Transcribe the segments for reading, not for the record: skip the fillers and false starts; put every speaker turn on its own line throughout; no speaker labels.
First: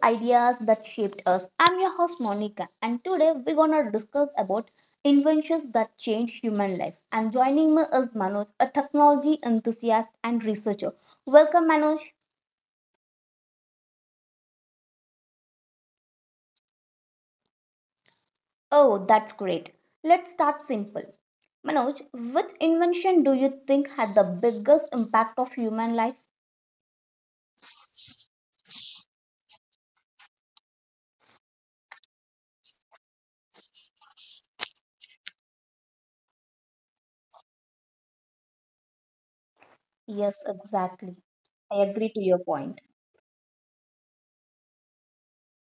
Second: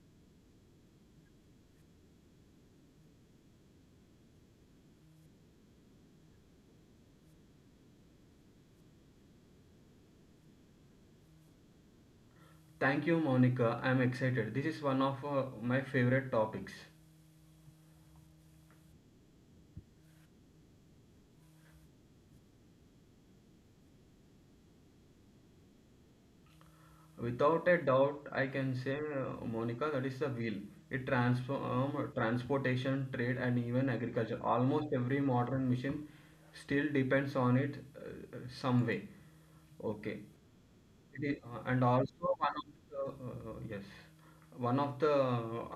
Ideas That Shaped Us. I'm your host Monica and today we're gonna discuss about inventions that change human life. And joining me is Manoj, a technology enthusiast and researcher. Welcome Manoj.
Thank you, Monica. I'm excited. This is one of my favorite topics.
Oh, that's great. Let's start simple. Manoj, which invention do you think had the biggest impact of human life?
Without a doubt, I can say, Monica, that is the wheel. It transforms transportation, trade, and even agriculture. Almost every modern machine still depends on it some way. Okay.
Yes, exactly.
It is,
I
and
agree to
also
your
one of
point.
the, yes, one of the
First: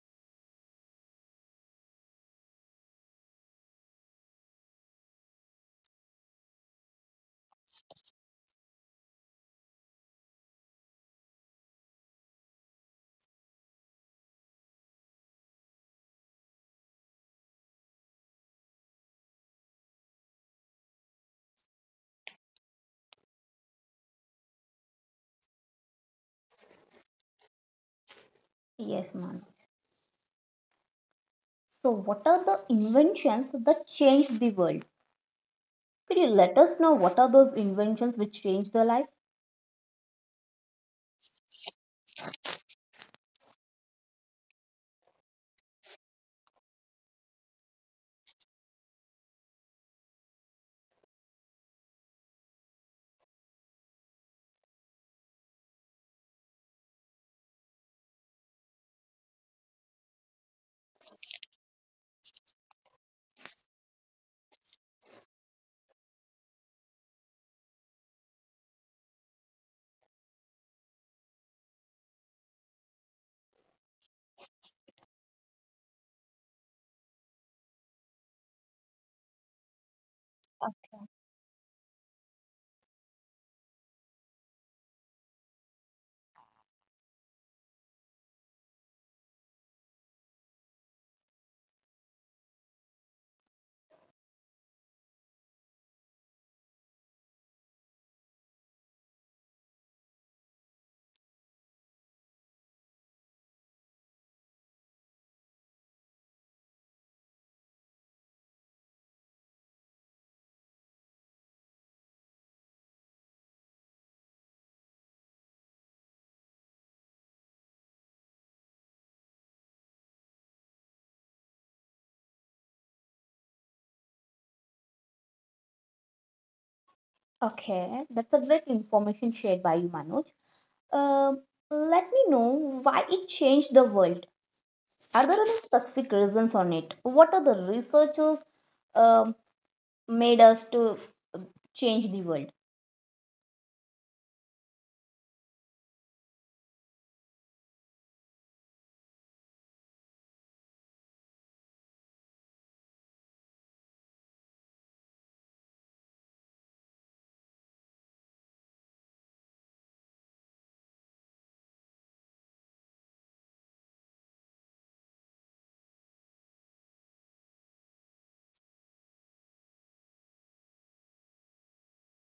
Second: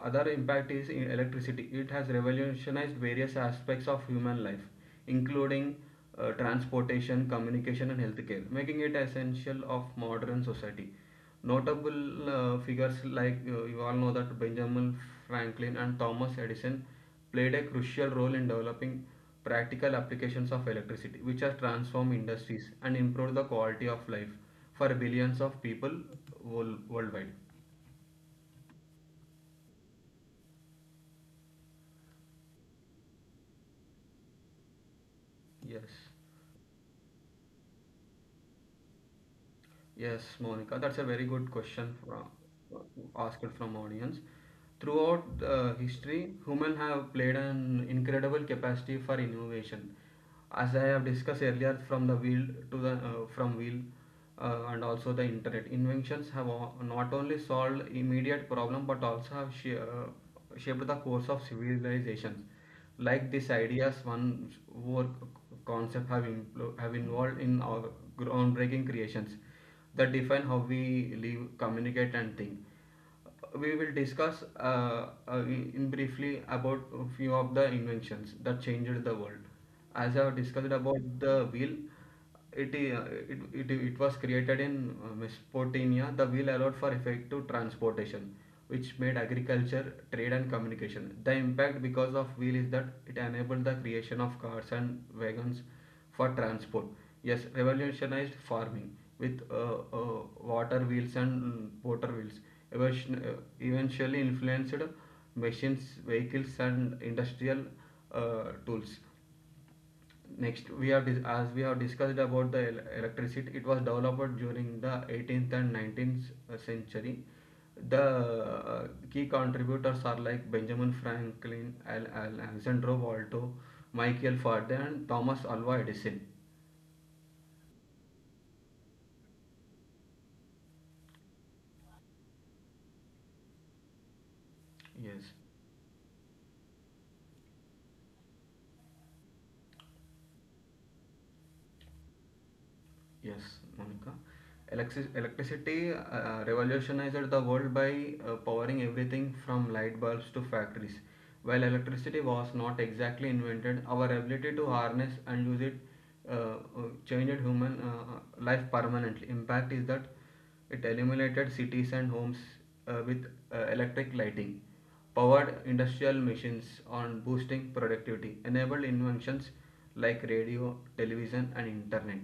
other impact is in electricity. It has revolutionized various aspects of human life, including transportation, communication, and healthcare, making it essential of modern society. Notable figures, like, you all know, that Benjamin Franklin and Thomas Edison played a crucial role in developing practical applications of electricity, which has transformed industries and improved the quality of life for billions of people worldwide.
Yes, Manoj. So what are the inventions that changed the world?
Yes.
Could you let us know what are those inventions which change their life?
Yes, Monica, that's a very good question asked from audience. Throughout history, human have played an incredible capacity for innovation. As I have discussed earlier, from the wheel to the from wheel, and also the internet, inventions have not only solved immediate problem, but also have shaped the course of civilizations. Like these ideas, one work concept have have involved in our groundbreaking creations that define how we live, communicate, and think. We will discuss in briefly about a few of the inventions that changed the world. As I have discussed about the wheel, it, I- it was created in Mesopotamia. The wheel allowed for effective transportation, which made agriculture, trade, and communication. The impact because of wheel is that it enabled the creation of cars and wagons for transport, yes, revolutionized farming with water wheels and water wheels. Eventually influenced machines, vehicles, and industrial tools. Next, as we have discussed about the electricity, it was developed during the 18th and 19th century. The key contributors are like Benjamin Franklin, Alexander Waldo, Michael Faraday, and Thomas Alva Edison.
Okay, that's a great information shared by you, Manoj. Um, Let me know why it changed the world. Are there
Yes.
any specific reasons on it? What are the researchers um, made us to um, change the world?
Yes, Monica. Electricity revolutionized the world by powering everything from light bulbs to factories. While electricity was not exactly invented, our ability to harness and use it changed human life permanently. Impact is that it illuminated cities and homes with electric lighting, powered industrial machines on boosting productivity, enabled inventions like radio, television, and internet.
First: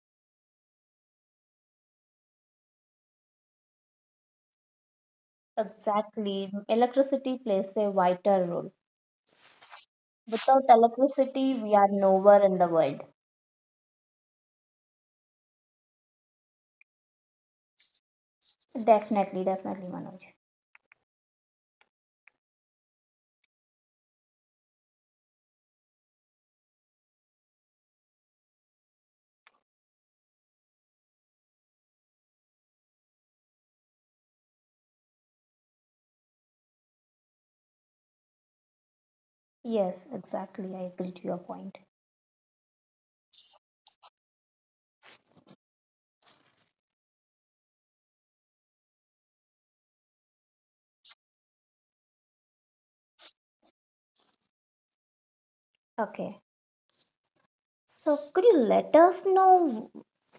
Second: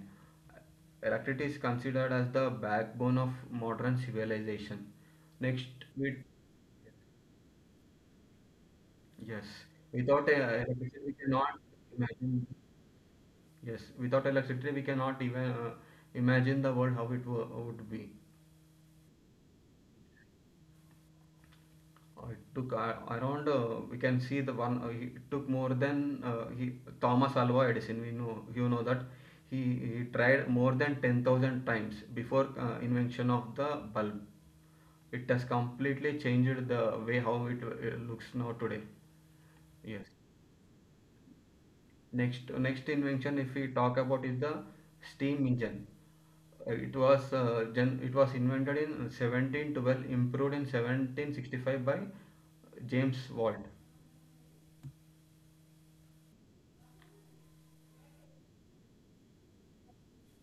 Electricity is considered as the backbone of modern civilization. Next, with,
Exactly. Electricity plays a vital role.
yes, without
Without
electricity we cannot
electricity, we are nowhere
imagine.
in the world.
Yes, without electricity we cannot even imagine the world how it would be.
Definitely, definitely, Manoj.
It took around, we can see the one, it took more than Thomas Alva Edison. We know, you know, that he, he tried more than 10,000 times before invention of the bulb. It has completely changed the way how it looks now today. Yes.
Yes, exactly. I agree to your point.
Next invention, if we talk about, is the steam engine. It was invented in 1712, improved in 1765 by James Watt.
Okay. So, could you let us know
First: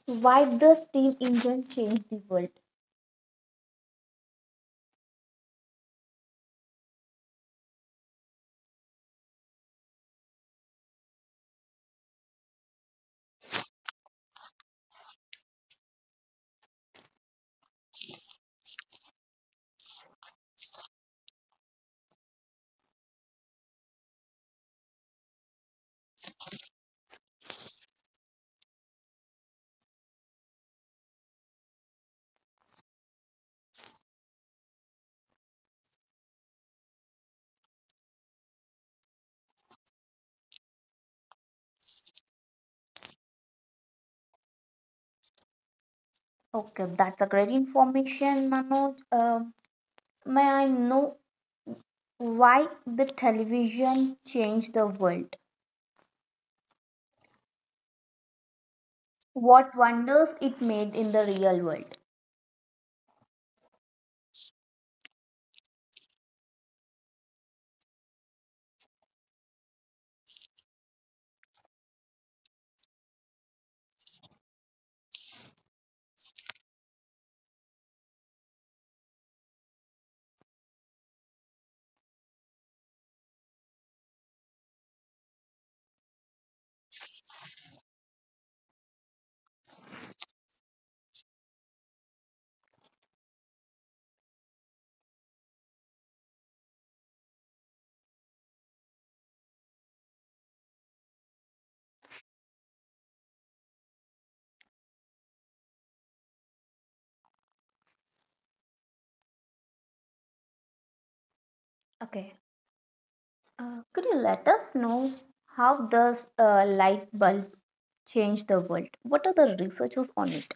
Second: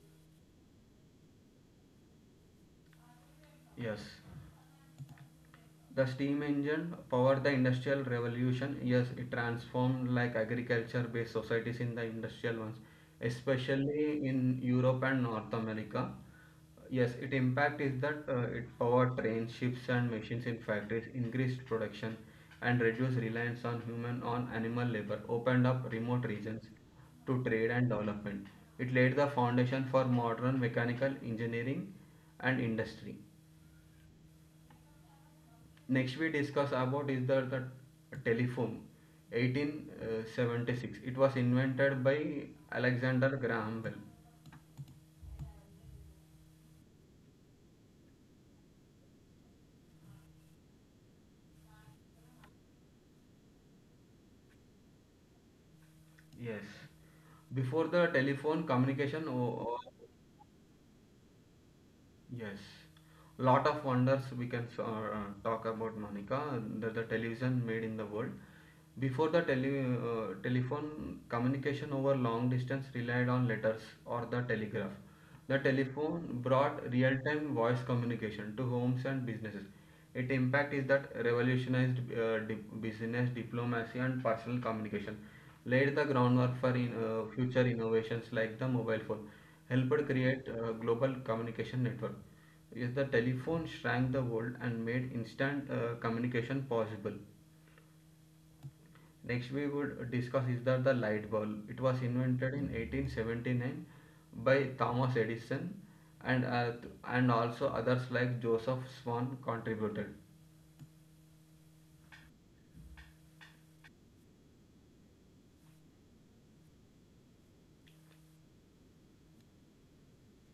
why the steam engine changed the world?
Yes, the steam engine powered the industrial revolution. Yes, it transformed like agriculture-based societies in the industrial ones, especially in Europe and North America. Yes, its impact is that it powered trains, ships, and machines in factories, increased production, and reduced reliance on human on animal labor, opened up remote regions to trade and development. It laid the foundation for modern mechanical engineering and industry. Next, we discuss about is the telephone, 1876, it was invented by Alexander Graham Bell.
Okay, that's a great information, Manoj. May I know why the television changed the world?
Yes, before the telephone communication
What wonders it made in the real world?
yes, lot of wonders we can talk about, Monica, that the television made in the world. Before the telephone, communication over long distance relied on letters or the telegraph. The telephone brought real-time voice communication to homes and businesses. Its impact is that revolutionized business diplomacy and personal communication, laid the groundwork for future innovations like the mobile phone, helped create a global communication network. Yes, the telephone shrank the world and made instant communication possible. Next, we would discuss is that the light bulb. It was invented in 1879 by Thomas Edison, and uh, and also others like Joseph Swan contributed.
Okay, could you let us know how the light bulb changed the world? What are the researchers on it?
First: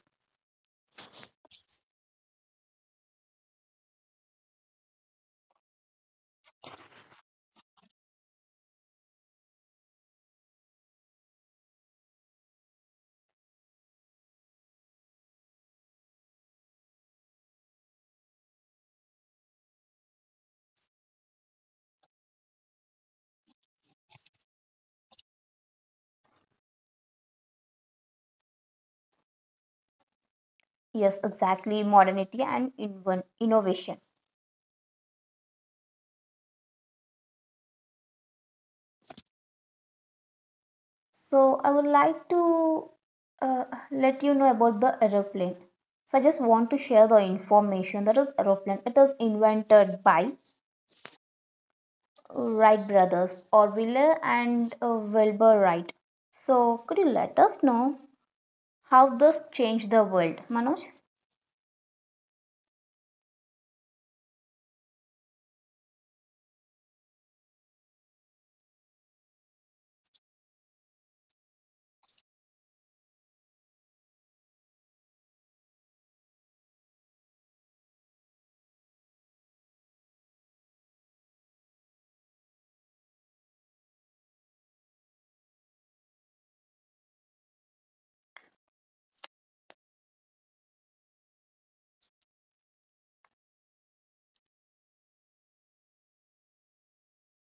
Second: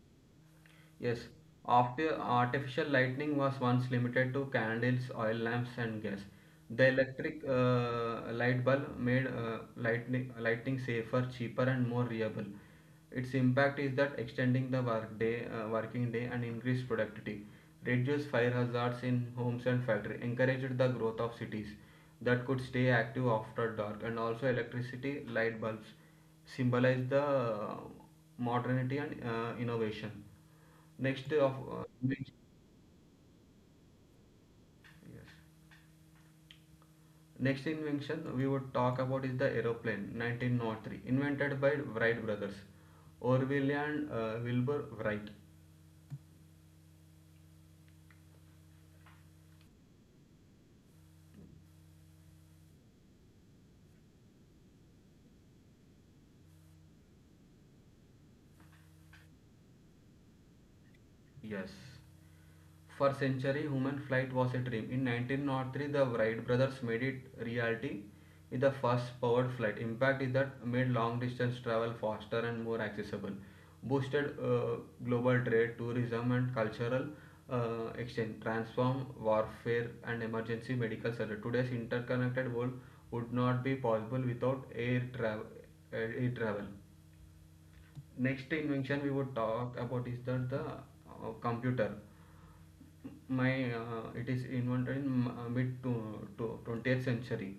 Yes, after artificial lighting was once limited to candles, oil lamps, and gas. The electric light bulb made lighting safer, cheaper, and more reliable. Its impact is that extending the working day and increased productivity, reduced fire hazards in homes and factory, encouraged the growth of cities that could stay active after dark, and also electricity light bulbs symbolize the modernity and innovation.
Yes,
Next of uh,
exactly,
invention-
modernity and innovation.
yes. Next invention we would talk about is the aeroplane, 1903, invented
So
by
I would
Wright
like
brothers,
to
Orville
uh,
and
let you know
Wilbur
about the
Wright.
aeroplane. So I just want to share the information that is aeroplane. It is invented by Wright brothers, Orville and Wilbur Wright. So could you let us know how this changed the world, Manoj?
Yes. For centuries, human flight was a dream. In 1903, the Wright brothers made it reality with the first powered flight. Impact is that made long distance travel faster and more accessible, boosted global trade, tourism, and cultural exchange, transformed warfare and emergency medical service. Today's interconnected world would not be possible without air travel. Air travel Next invention we would talk about is that the computer. My uh, it is invented in mid to 20th century.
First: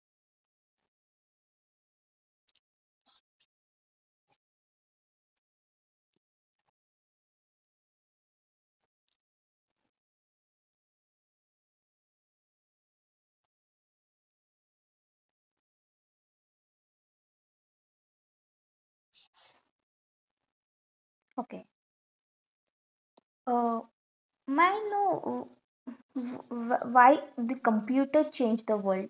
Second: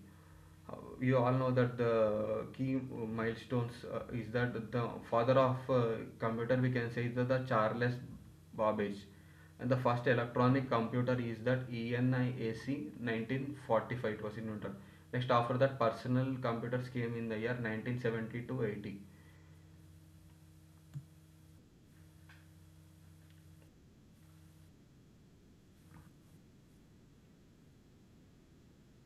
Uh, you all know that the key milestones is that the father of computer, we can say, is that the Charles Babbage. And the first electronic computer is that ENIAC, 1945, it was invented. Next after that, personal computers came in the year 1970 to 80.
Okay. Uh, may I know why the computer changed the world?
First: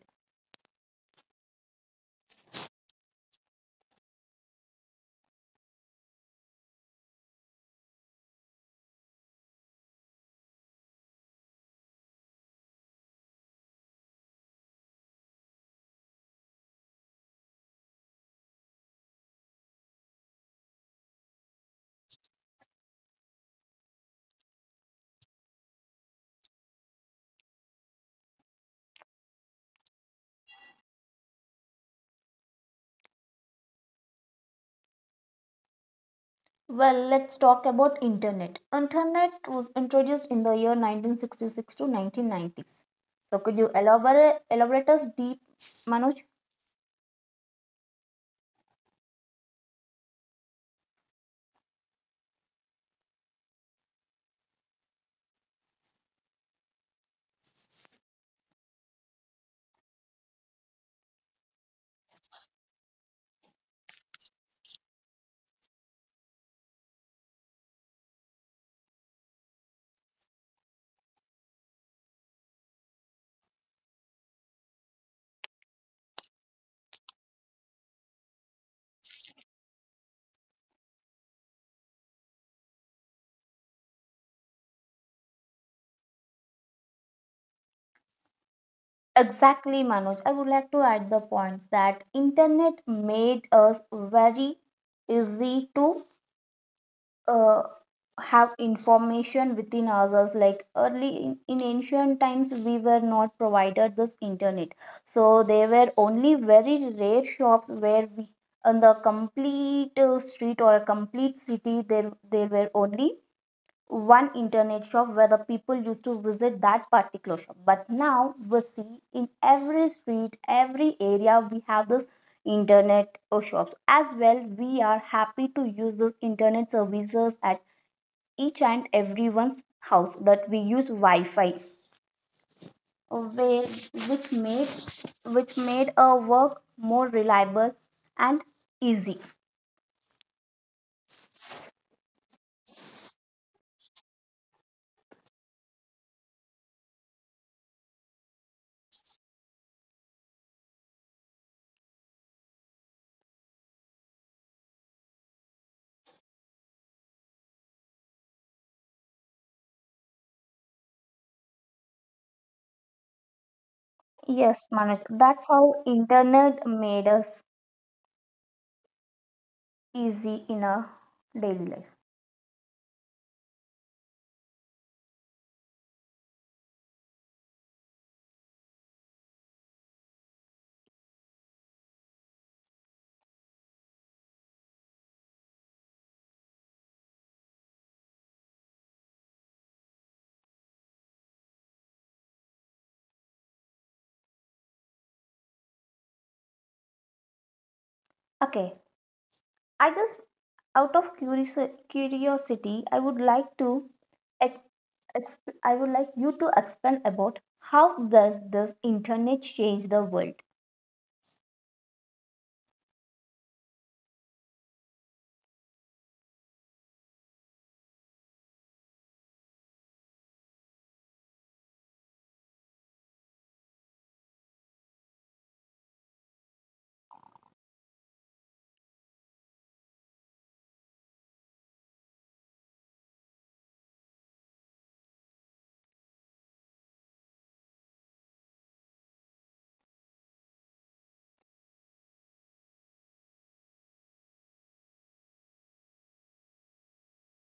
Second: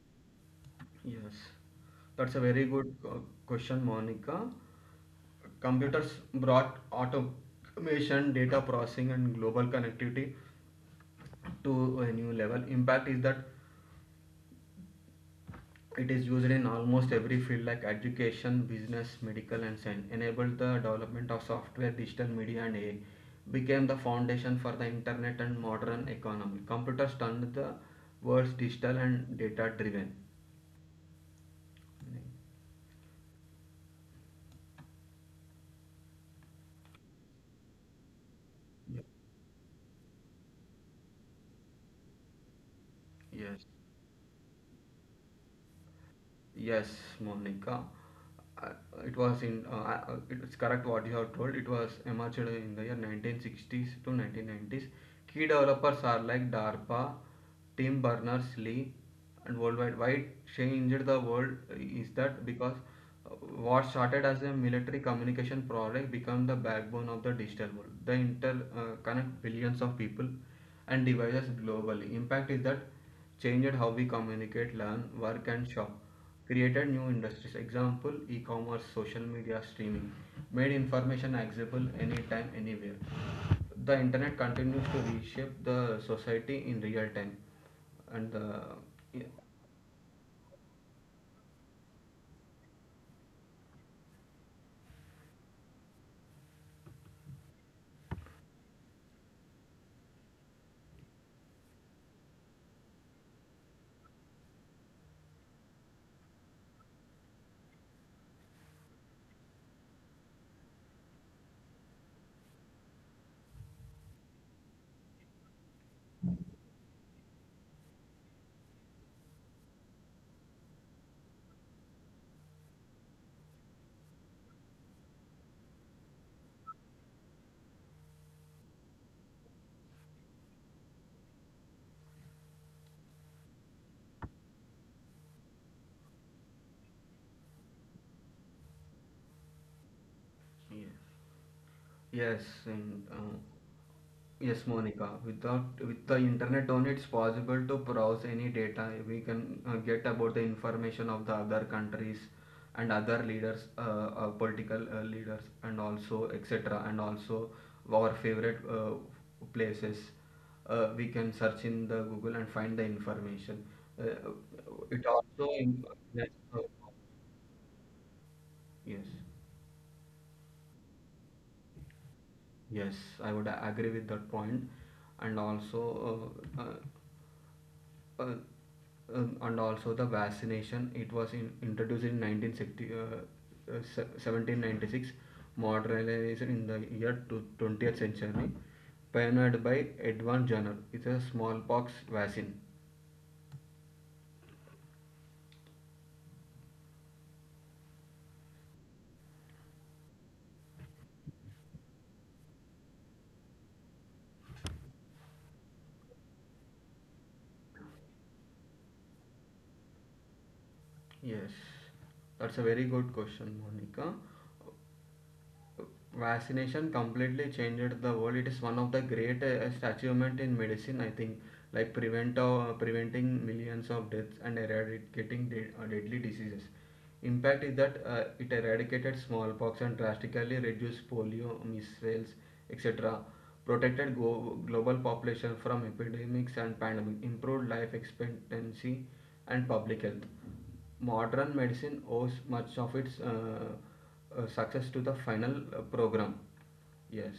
Yes, that's a very good question, Monica. Computers brought automation, data processing, and global connectivity to a new level. Impact is that it is used in almost every field like education, business, medical, and science. Enabled the development of software, digital media, and AI. Became the foundation for the internet and modern economy. Computers turned the world's digital and data driven.
Well, let's talk about internet. Internet was introduced in the year 1966 to 1990s. So could
Yes.
you elaborate us deep, Manoj?
Yes, Monica. Uh, It was in. It's correct what you have told. It was emerged in the year 1960s to 1990s. Key developers are like DARPA, Tim Berners-Lee, and worldwide. Why changed the world is that because uh, what started as a military communication product became the backbone of the digital world. The inter connect billions of people and devices globally. Impact is that changed how we communicate, learn, work, and shop, created new industries, example e-commerce, social media, streaming, made information accessible anytime anywhere. The internet continues to reshape the society in real time. And yeah.
Exactly, Manoj. I would like to add the points that internet made us very easy to uh, have information within ourselves, like early in ancient times we were not provided this internet, so there were only very rare shops where we, on the complete street or a complete city, there were only one internet shop where the people used to visit that particular shop. But now we see in every street, every area, we have this internet shops as well. We are happy to use this internet services at each and everyone's house, that we use Wi-Fi, where, which made, which made our work more reliable and easy.
Yeah. Yes, and yes, Monica. Without, with the internet on, it's possible to browse any data. We can get about the information of the other countries and other leaders, political leaders, and also etc. And also our favorite places. We can search in the Google and find the information. Uh,
Yes, Manik,
it
that's
also
how
im- yes.
internet
uh,
made us
yes.
easy in our daily life.
Yes, I would agree with that point, and also uh, uh, uh, and also the vaccination. It was introduced in 1960, 1796, modernization in the year to 20th century, pioneered by Edward Jenner. It's a smallpox vaccine.
Okay, I just, out of curiosity, I would like to ex- I would like you to expand about how does this internet change the world.
Yes, that's a very good question, Monica. Vaccination completely changed the world. It is one of the greatest achievement in medicine, I think, like preventing millions of deaths and eradicating deadly diseases. Impact is that it eradicated smallpox and drastically reduced polio, measles, etc. Protected global population from epidemics and pandemic, improved life expectancy and public health. Modern medicine owes much of its success to the final program. Yes.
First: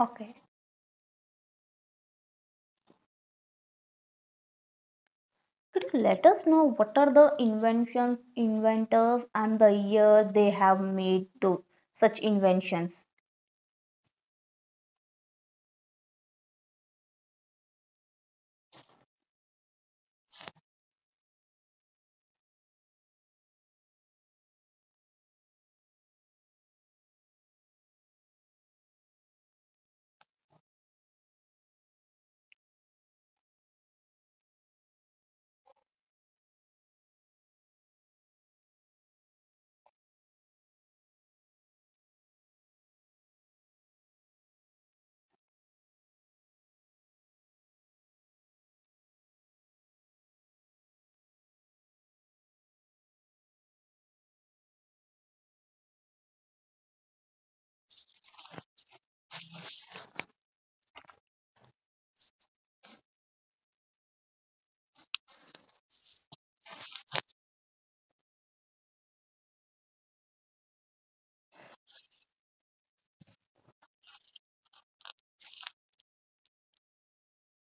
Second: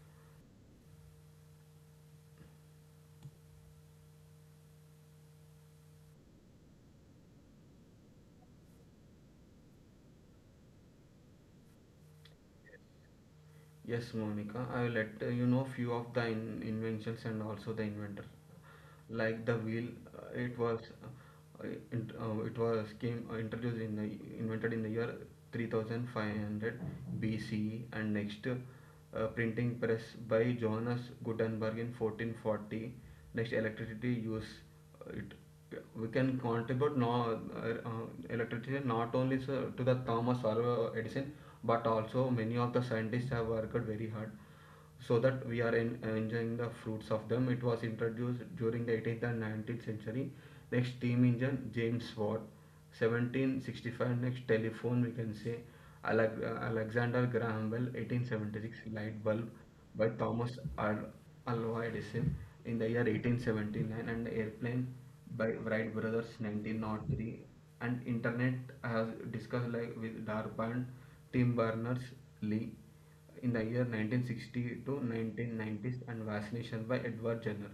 Okay. Could you let us know what are the inventions, inventors, and the year they have made those such inventions?
Yes, Monica. I will let you know few of the inventions and also the inventor, like the wheel. It was int- it was came introduced in the invented in the year 3500 BCE. And next printing press by Johannes Gutenberg in 1440. Next, electricity use it, we can contribute no, electricity not only to the Thomas Alva Edison, but also many of the scientists have worked very hard so that we are enjoying the fruits of them. It was introduced during the 18th and 19th century. Next, steam engine, James Watt, 1765. Next, telephone, we can say, Ale- Alexander Graham Bell, 1876. Light bulb by Thomas Al- Alva Edison in the year 1879. And airplane by Wright brothers, 1903. And internet, I have discussed, like with Darpand, Tim Berners-Lee, in the year 1960 to 1990s. And vaccination by Edward Jenner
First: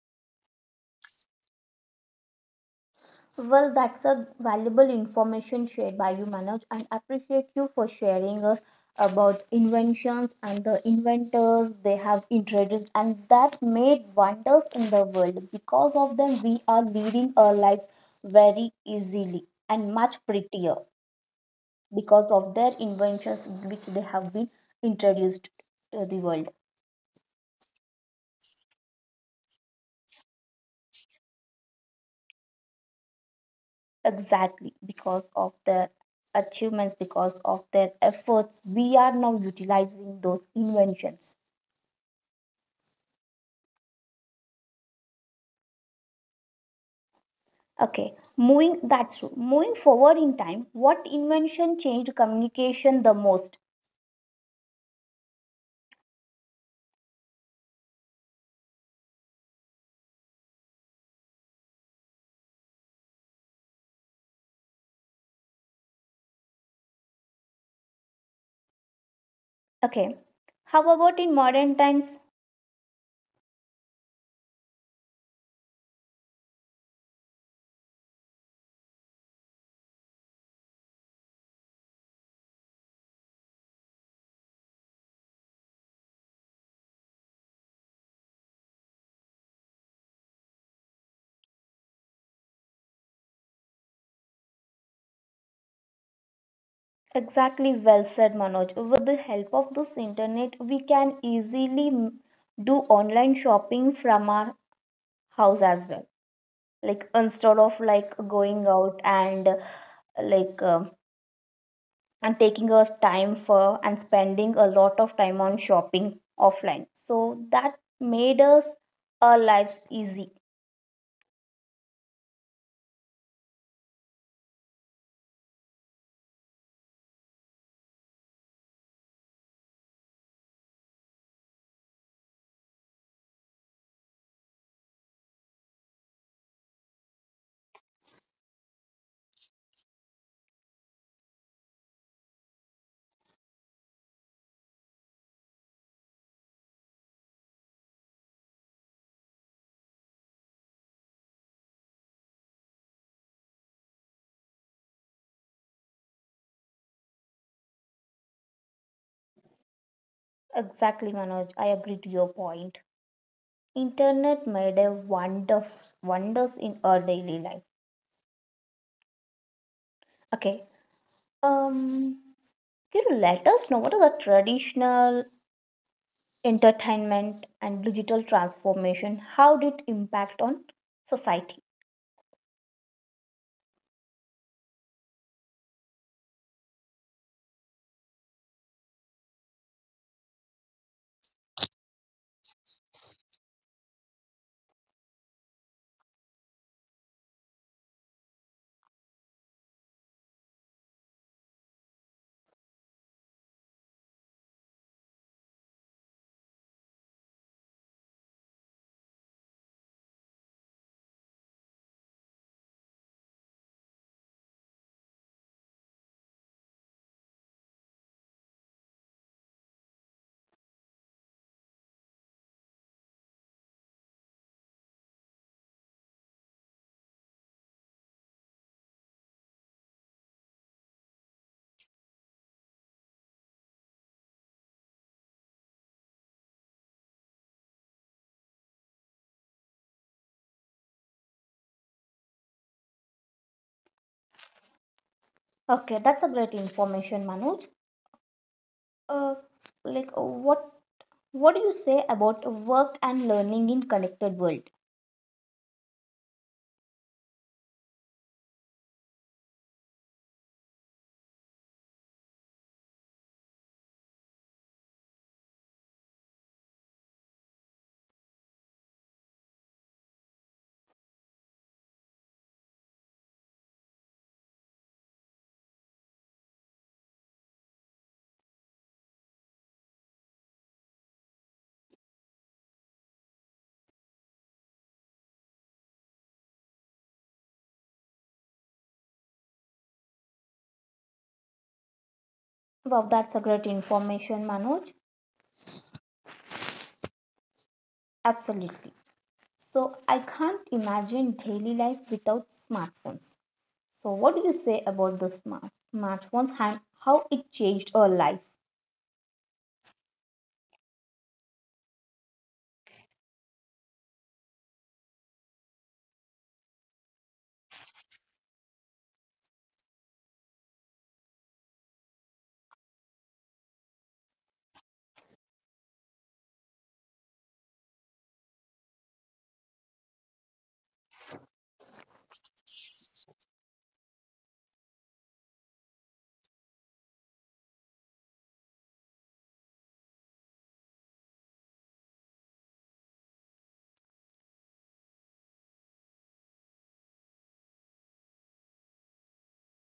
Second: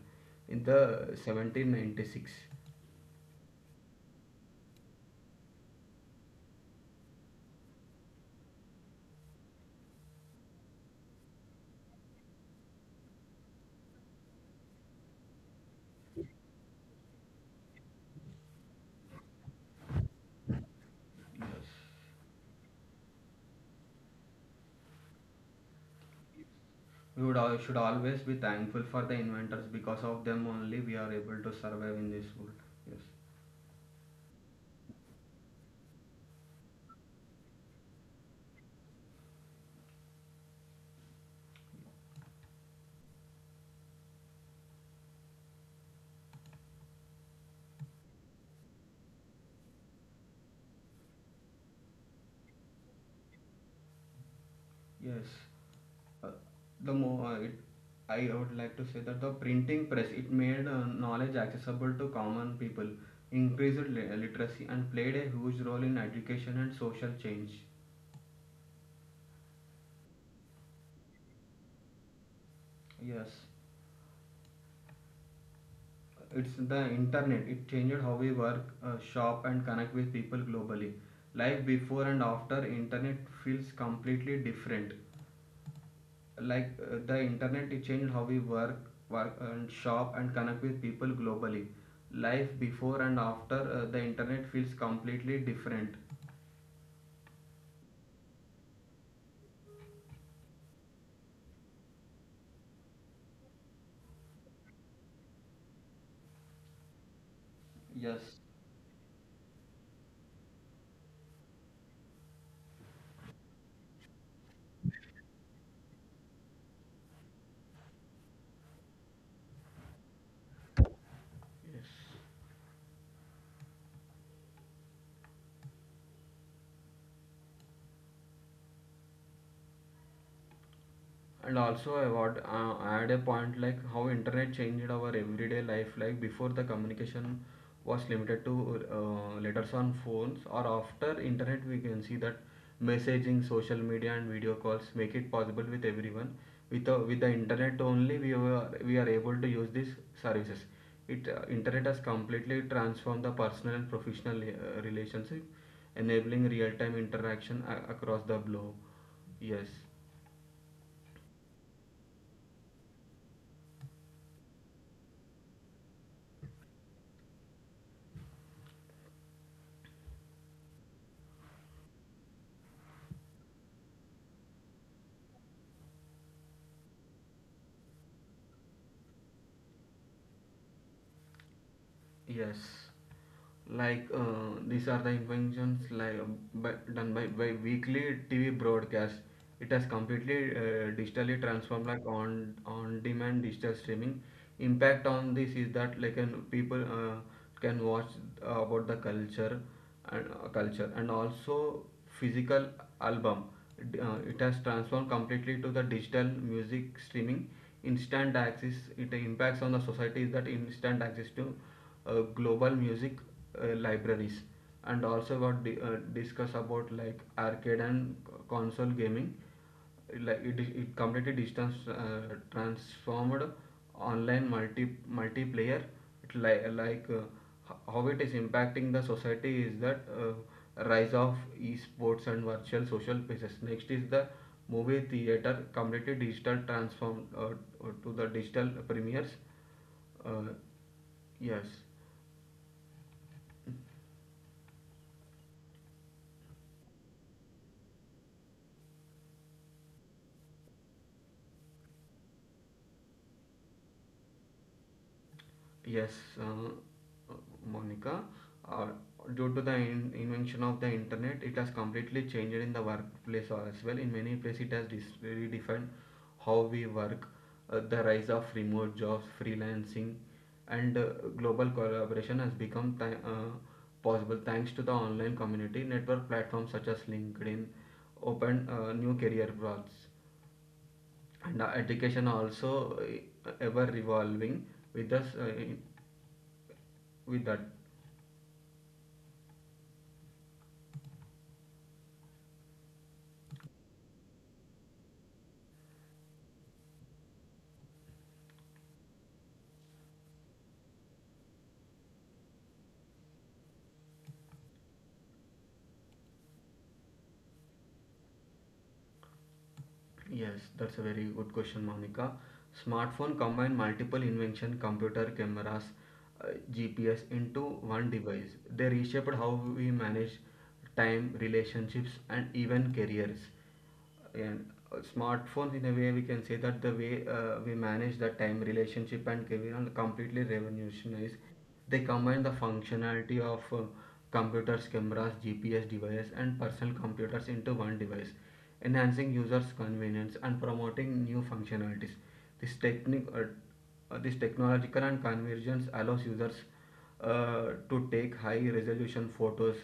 in the 1796.
Well, that's a valuable information shared by you, Manoj, and appreciate you for sharing us about inventions and the inventors they have introduced and that made wonders in the world. Because of them, we are leading our lives very easily and much prettier.
Yes.
Because of their inventions which they have been introduced to the world.
We would all should always be thankful for the inventors because of them only we are able to survive in this world. Yes.
Exactly, because of their achievements, because of their efforts, we are now utilizing those inventions. Okay, moving, that's true, moving forward in time, what invention changed communication the most?
Yes. Uh, the more uh, it, I would like to say that the printing press, it made knowledge accessible to common people, increased literacy, and played a huge role in education and social change.
Okay, how about in modern times?
Yes, it's the internet. It changed how we work, shop, and connect with people globally. Life before and after internet feels completely different. The internet, it changed how we work and shop and connect with people globally. Life before and after the internet feels completely different.
Exactly, well said, Manoj. With the help of this internet, we can easily do online shopping from our house as well, like instead of like
Yes,
going out and like um and taking a time for and spending a lot of time on shopping offline, so that made us, our lives easy.
and also I want add a point, like how internet changed our everyday life. Like before, the communication was limited to letters on phones, or after internet we can see that messaging, social media, and video calls make it possible with everyone. With the internet only we are able to use these services. It Internet has completely transformed the personal and professional relationship, enabling real-time interaction across the globe. Yes.
Exactly, Manoj, I agree to your point. Internet made a wonders, wonders in our daily life. Okay um can you let us know what are the traditional entertainment and digital transformation, how did it impact on society?
Yes, these are the inventions done by weekly TV broadcast. It has completely digitally transformed, like on demand digital streaming. Impact on this is that like an people can watch about the culture and also physical album. It has transformed completely to the digital music streaming. Instant access. It impacts on the society is that instant access to global music libraries. And also about discuss about like arcade and console gaming, like it completely distance transformed online multiplayer. It li- like h- How it is impacting the society is that rise of esports and virtual social spaces. Next is the movie theater, completely digital transformed to the digital premieres. uh, yes.
Okay, that's a great information, Manoj. Uh, like, what do you say about work and learning in connected world?
Yes, uh, Monica, uh, due to the in invention of the internet, it has completely changed in the workplace as well. In many places, it has redefined how we work. The rise of remote jobs, freelancing, and global collaboration has become possible thanks to the online community network platforms such as LinkedIn, open new career paths. And education also ever revolving with us uh, in- with that.
Wow, that's a great information, Manoj. Absolutely. So I can't imagine daily life without smartphones. So what do you say about the smartphones and how it changed our life?
Yes, that's a very good question, Monica. Smartphone combine multiple invention: computer, cameras, uh, GPS into one device. They reshaped how we manage time, relationships, and even careers. And smartphones, in a way, we can say that the way we manage the time, relationship, and career are completely revolutionized. They combine the functionality of computers, cameras, GPS devices, and personal computers into one device, enhancing users' convenience and promoting new functionalities. This technic, uh, this technological and convergence allows users to take high resolution photos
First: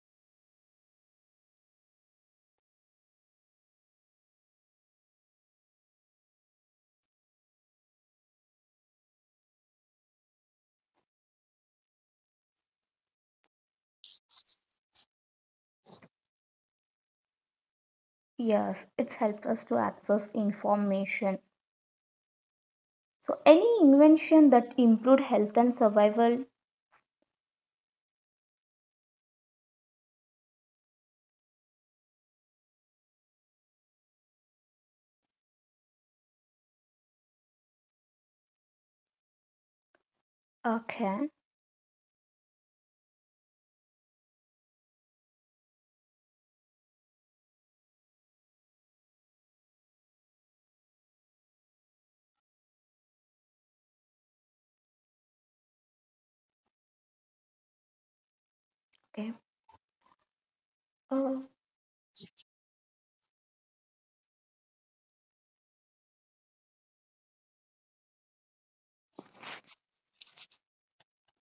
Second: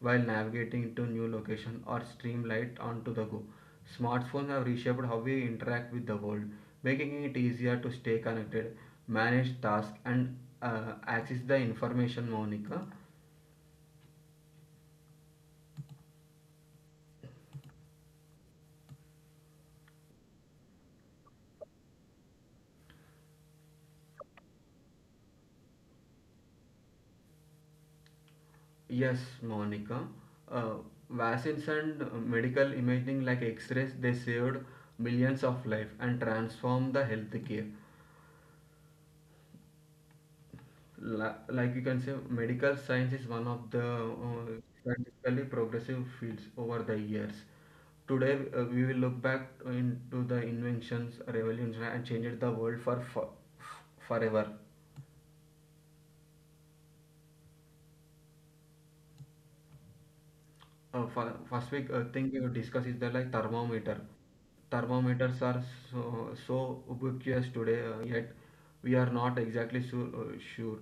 while navigating to new location or stream light onto the go. Smartphones have reshaped how we interact with the world, making it easier to stay connected, manage tasks, and access the information, Monica.
Yes, it's helped us to access information. So any invention that improved health and survival?
Yes, Monica. Uh, Vaccines and medical imaging like X-rays, they saved millions of lives and transformed the healthcare.
Okay.
Li- like you can say medical science is one of the scientifically progressive fields over the years. Today we will look back into the inventions revolutions and changed the world for forever.
Okay. Uh,
First week thing we will discuss is the like thermometer. Thermometers are so ubiquitous today, yet we are not exactly sure. Sure.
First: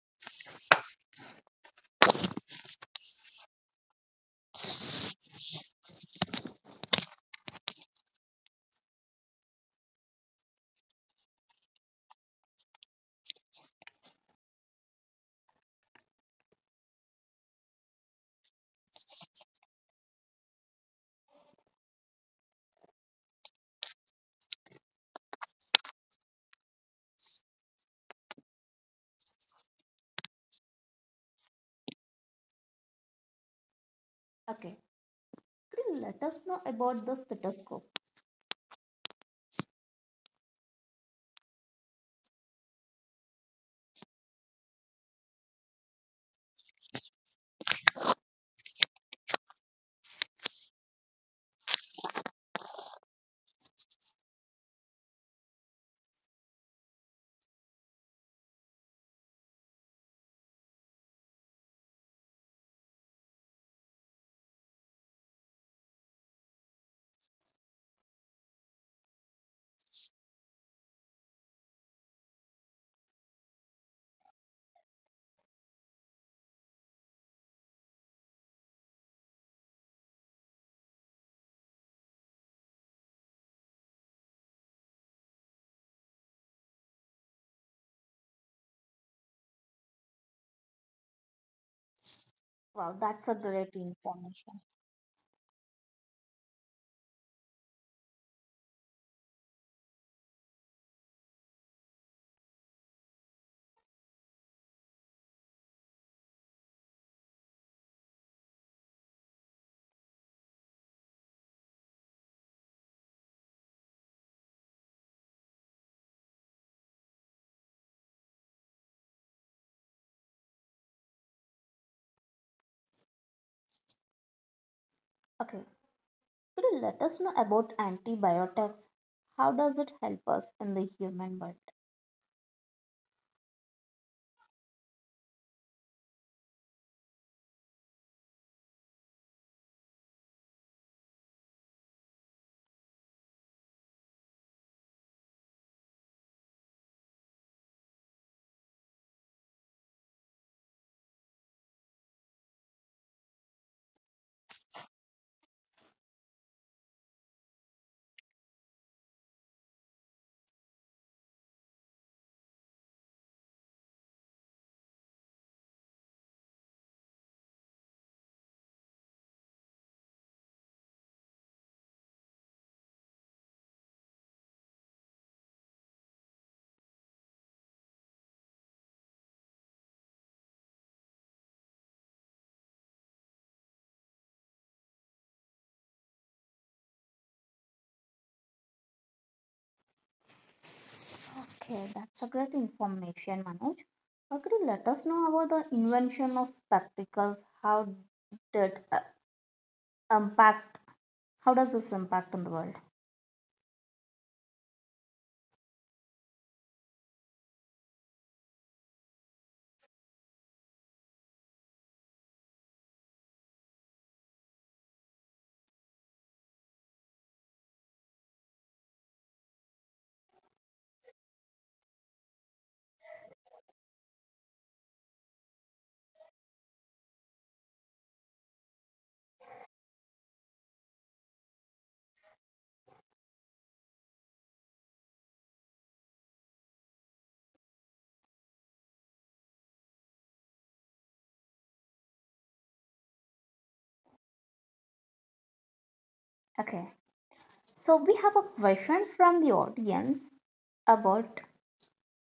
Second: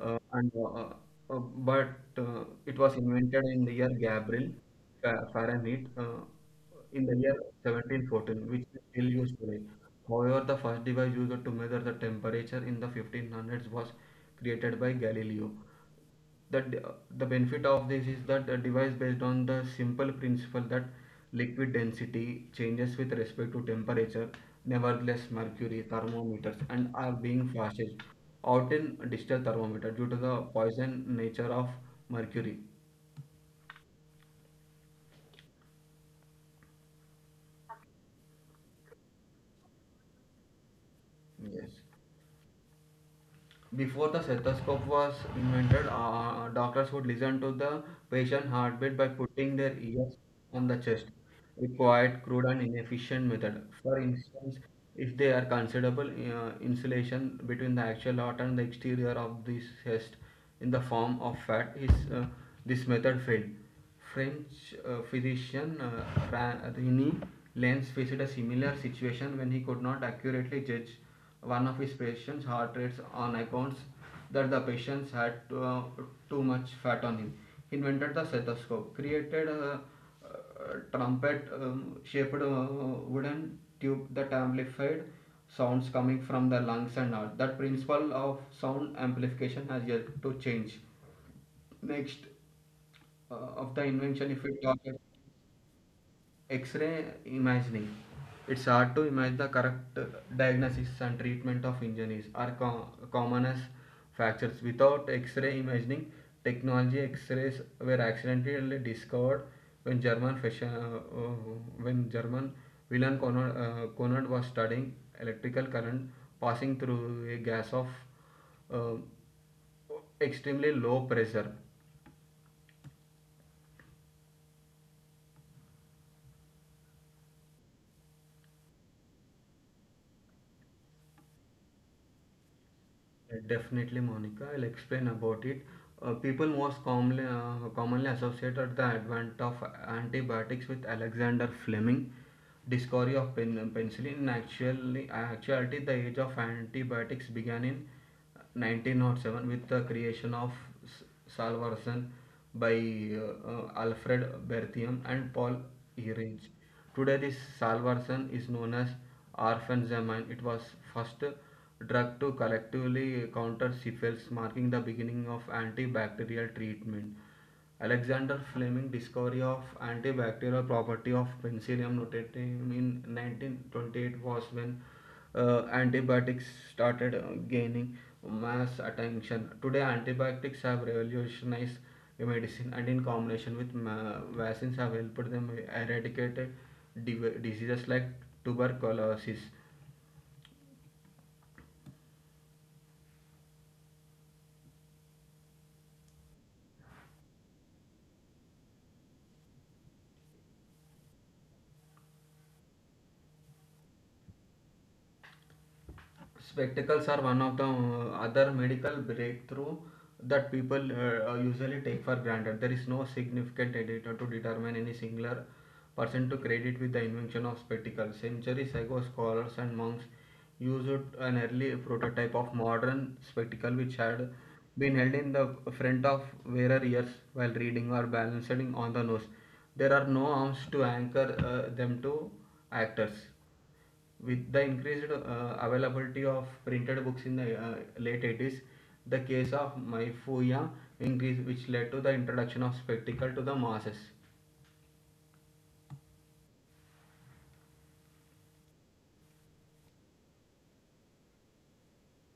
And uh, but It was invented in the year Gabriel Fahrenheit, in the year 1714, which is still used today. However, the first device used to measure the temperature in the 1500s was created by Galileo. the the benefit of this is that the device based on the simple principle that liquid density changes with respect to temperature. Nevertheless, mercury thermometers and are being flashed out in digital thermometer due to the poison nature of mercury.
okay. Could you let us know about the stethoscope?
Yes. Before the stethoscope was invented, doctors would listen to the patient heartbeat by putting their ears on the chest. A quiet, crude, and inefficient method. For instance, if there are considerable insulation between the actual heart and the exterior of this chest in the form of fat, this method failed. French physician René Lenz faced a similar situation when he could not accurately judge one of his patients' heart rates on accounts that the patients had too much fat on him. He invented the stethoscope, created a trumpet shaped wooden tube that amplified sounds coming from the lungs and heart. That principle of sound amplification has yet to change. Next,
Wow, that's a
of the
great
invention, if we talk
information.
about x-ray imagining, it's hard to imagine the correct diagnosis and treatment of injuries are common as fractures without x-ray imagining technology. X-rays were accidentally discovered when german wilhelm conrad, conrad was studying electrical current passing through a gas of uh, extremely low pressure.
Okay, could you let us know about antibiotics? How does it help us in the human world?
Yeah. Definitely, Monica, I'll explain about it. People most commonly, commonly associated the advent of antibiotics with Alexander Fleming, discovery of penicillin. In actuality, the age of antibiotics began in 1907 with the creation of Salvarsan by Alfred Berthium and Paul Ehrlich. Today, this Salvarsan is known as Arfenzaman. It was first drug to collectively counter syphilis, marking the beginning of antibacterial treatment. Alexander Fleming discovery of antibacterial property of penicillium notatum in 1928 was when antibiotics started gaining mass attention. Today, antibiotics have revolutionized medicine, and in combination with vaccines, have helped them eradicate diseases like tuberculosis.
Okay, that's a great information, Manoj. Or could you let us know about the invention of spectacles? How did impact? How does this impact on the world?
Spectacles are one of the other medical breakthrough that people usually take for granted. There is no significant editor to determine any singular person to credit with the invention of spectacles. Centuries ago, scholars and monks used an early prototype of modern spectacle which had been held in the front of wearer ears while reading or balancing on the nose. There are no arms to anchor them to actors. With the increased availability of printed books in the late 80s, the case of myopia increased, which led to the introduction of spectacle to the masses.
Okay, so we have a question from the audience about,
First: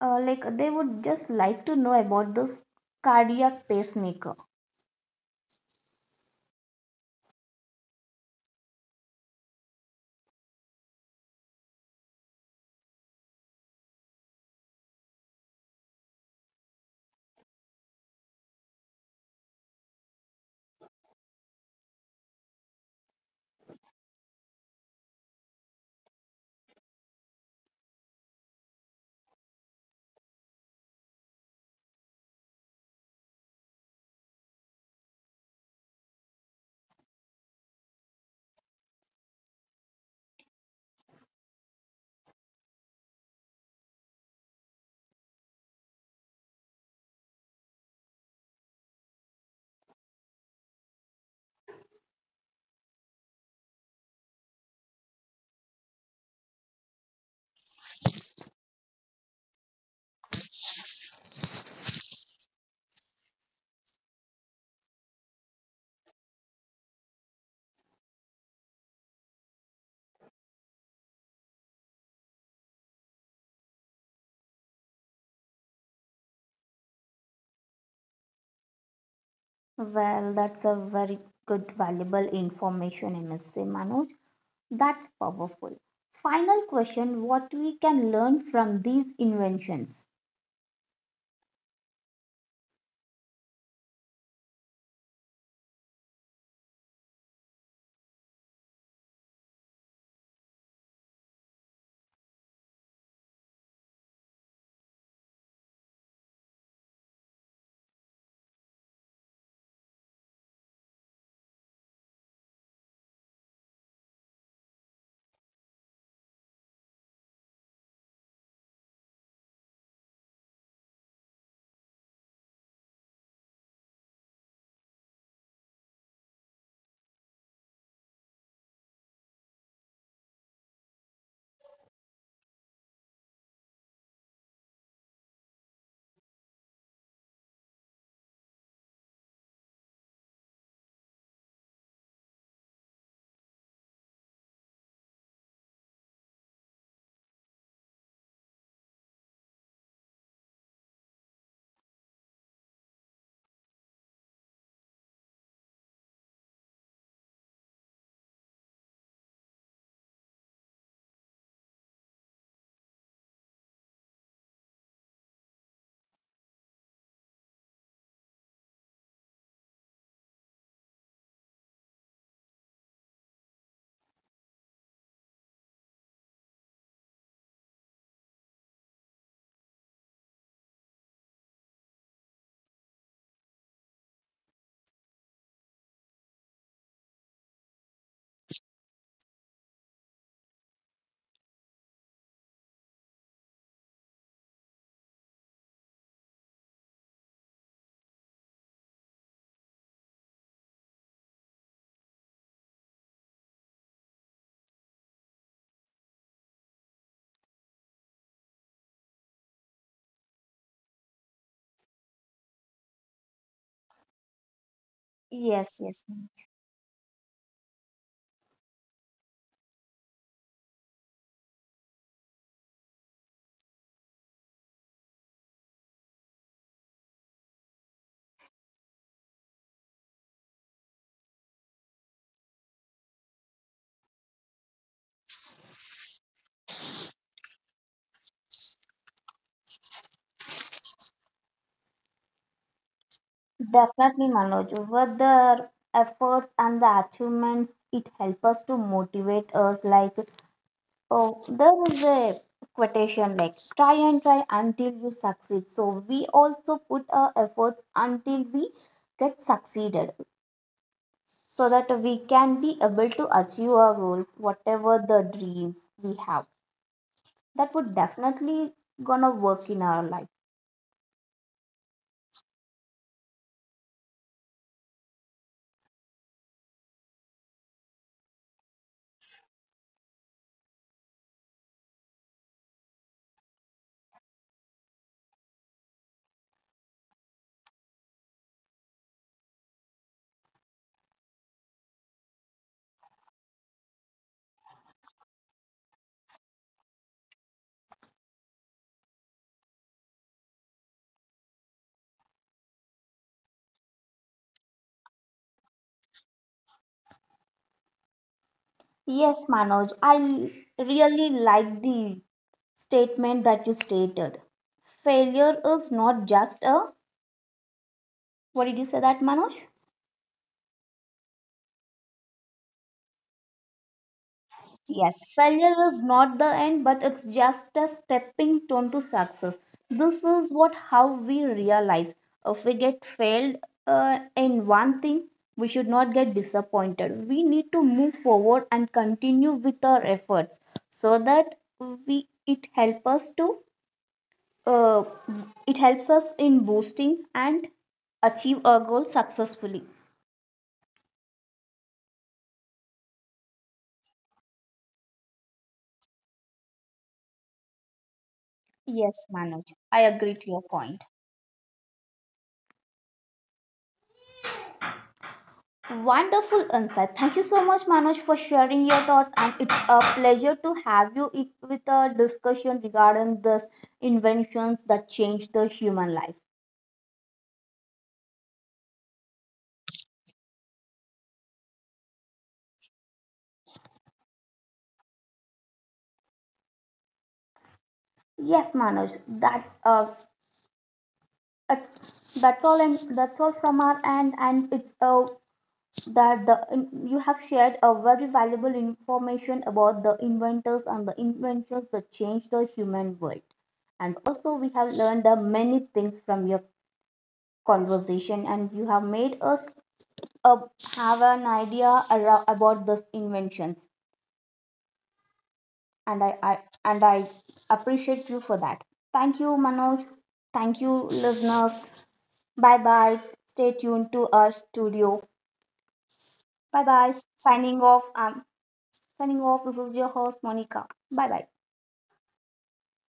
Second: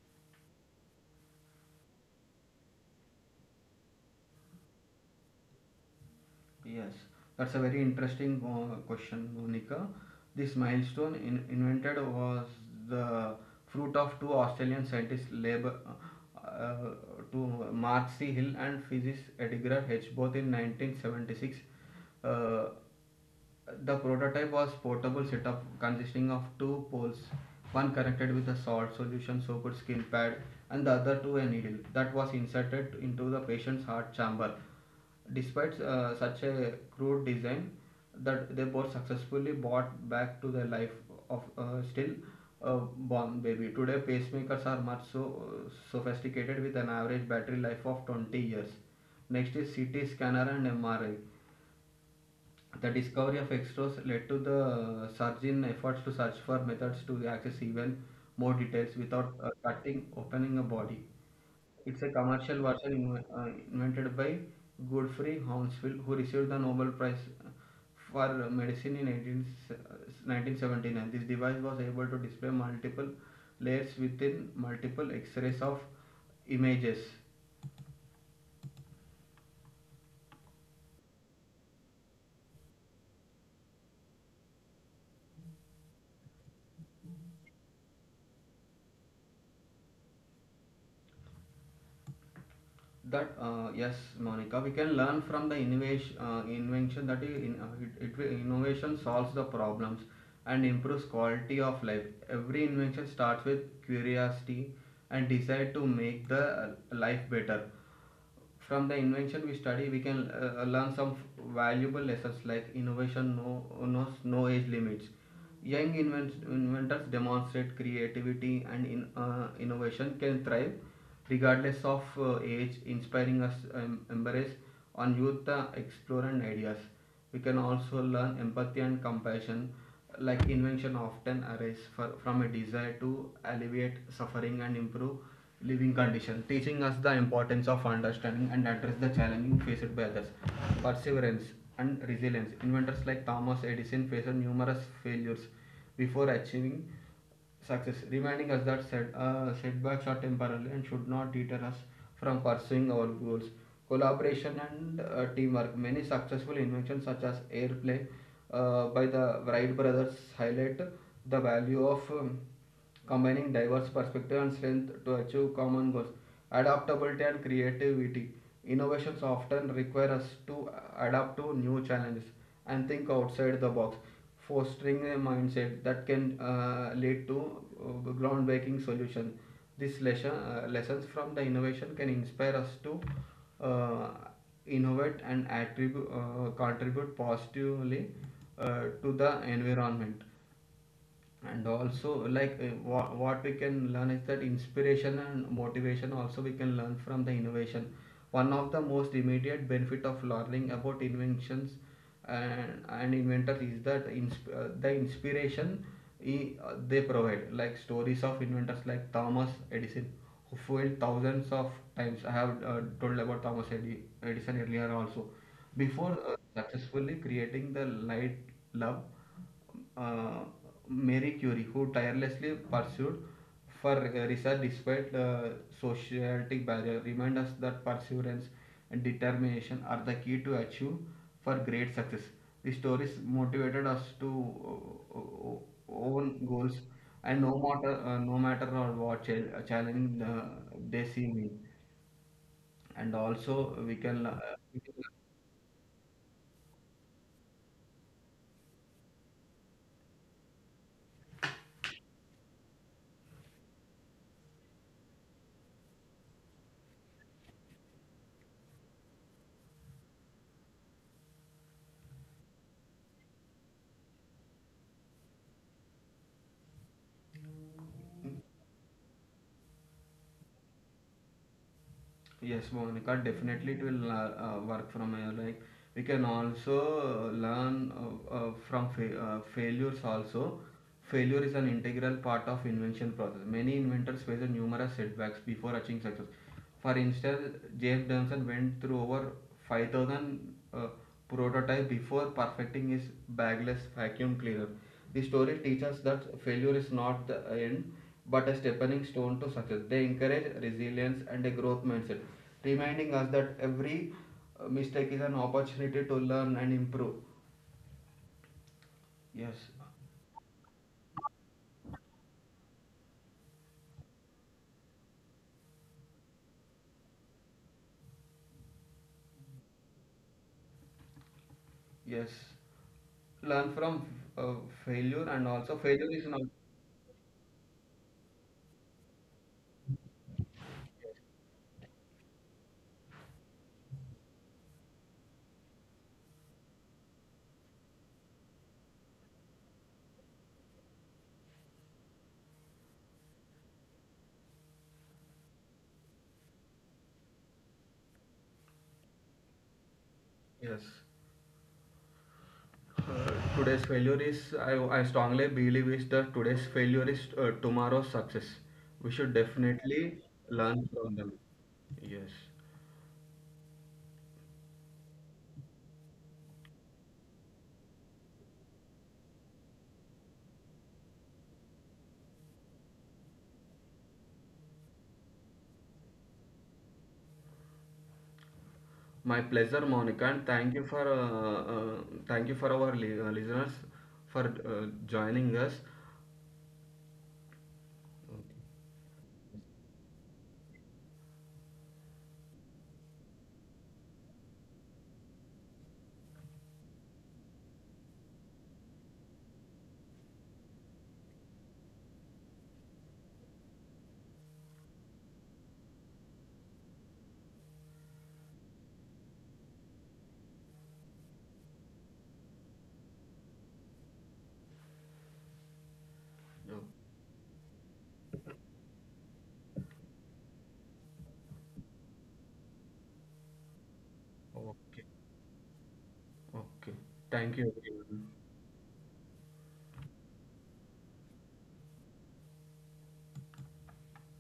like, they would just like to know about this cardiac pacemaker.
Yes, that's a very interesting question, Monica. This milestone invented was the fruit of two Australian scientists' labor. Uh, to Mark C. Hill and physicist Edgar H. both in 1976. Uh, The prototype was portable setup consisting of two poles, one connected with a salt solution soaked skin pad and the other to a needle that was inserted into the patient's heart chamber. Despite such a crude design, that they both successfully brought back to the life of still a born baby. Today, pacemakers are much so sophisticated with an average battery life of 20 years. Next is CT scanner and MRI. The discovery of X-rays led to the surge in efforts to search for methods to access even more details without cutting opening a body. It's a commercial version invented by Godfrey Hounsfield, who received the Nobel Prize uh, for Medicine in 1979. This device was able to display multiple layers within multiple X-rays of images.
Well, that's a very good, valuable information, I must say, Manoj. That's powerful. Final question: what we can learn from these inventions?
That Yes, Monica, we can learn from the innovation invention that I- in, it, it will- innovation solves the problems and improves quality of life. Every invention starts with curiosity and desire to make the life better. From the invention we study, we can learn some valuable lessons like innovation knows no age limits. Young inventors demonstrate creativity, and innovation can thrive regardless of age, inspiring us embrace on youth explore and ideas. We can also learn empathy and compassion, like invention often arise from a desire to alleviate suffering and improve living condition, teaching us the importance of understanding and address the challenges faced by others. Perseverance and resilience, inventors like thomas edison faced numerous failures before achieving success, reminding us that setbacks are temporary and should not deter us from pursuing our goals. Collaboration and teamwork. Many successful inventions, such as airplane by the Wright brothers, highlight the value of combining diverse perspectives and strength to achieve common goals. Adaptability and creativity. Innovations often require us to adapt to new challenges and think outside the box, fostering a mindset that can lead to groundbreaking solutions. These lessons from the innovation can inspire us to uh, innovate and contribute positively to the environment. And also like what we can learn is that inspiration and motivation also we can learn from the innovation. One of the most immediate benefit of learning about inventions and inventors is that the inspiration they provide, like stories of inventors like thomas edison who failed thousands of times. I have told about edison earlier also. Before
Yes, yes, ma'am.
Successfully creating the light bulb, uh, Marie Curie, who tirelessly pursued for research despite societal barrier, remind us that perseverance and determination are the key to achieve for great success. The stories motivated us to own goals, and no matter or what challenging they see me, and also we can.
Definitely, Manoj. With the efforts and the achievements, it helps us to motivate us. Like, oh, there is a quotation like try and try until you succeed. So we also put our efforts until we get succeeded, so that we can be able to achieve our goals, whatever the dreams we have, that would definitely gonna work in our life.
Yes, Monica, definitely it will work from here. Like we can also learn failures also. Failure is an integral part of invention process. Many inventors face numerous setbacks before achieving success. For instance, James Dunson went through over 5,000 prototype before perfecting his bagless vacuum cleaner. The story teaches that failure is not the end but a stepping stone to success. They encourage resilience and a growth mindset, reminding us that every mistake is an opportunity to learn and improve. Yes.
Yes, Manoj, I really like the statement that you stated. Failure is not just a, what did you say that, Manoj?
Yes. Learn from uh, failure, and also
Yes,
failure is
failure
not.
is not the end, but it's just a stepping stone to success. This is what, how we realize, if we get failed in one thing, we should not get disappointed. We need to move forward and continue with our efforts so that, we, it help us to, uh, it helps us in boosting and achieve our goal successfully.
Yes. Today's failure is I strongly believe is that today's failure is tomorrow's success. We should
Yes,
definitely
Manoj, I
learn
agree to
from
your
them.
point.
Yes.
Wonderful insight. Thank you so much, Manoj, for sharing your thoughts. And it's a pleasure to have you with a discussion regarding this inventions that change the human life.
My pleasure, Monica, and thank you for our listeners for joining us. Okay.
Yes, Manoj, that's, that's all, and that's all from our end. And it's, that the you have shared a very valuable information about the inventors and the inventions that change the human world. And also, we have learned many things from your conversation, and you have made us uh, have an idea about these inventions. And I, I and i appreciate you for that. Thank you, Manoj. Thank you, listeners. Bye bye. Stay tuned
Oh,
to
okay.
our studio.
Okay,
Bye
thank
bye.
you everyone.
Signing off. Signing off, this is your host Monica. Bye bye.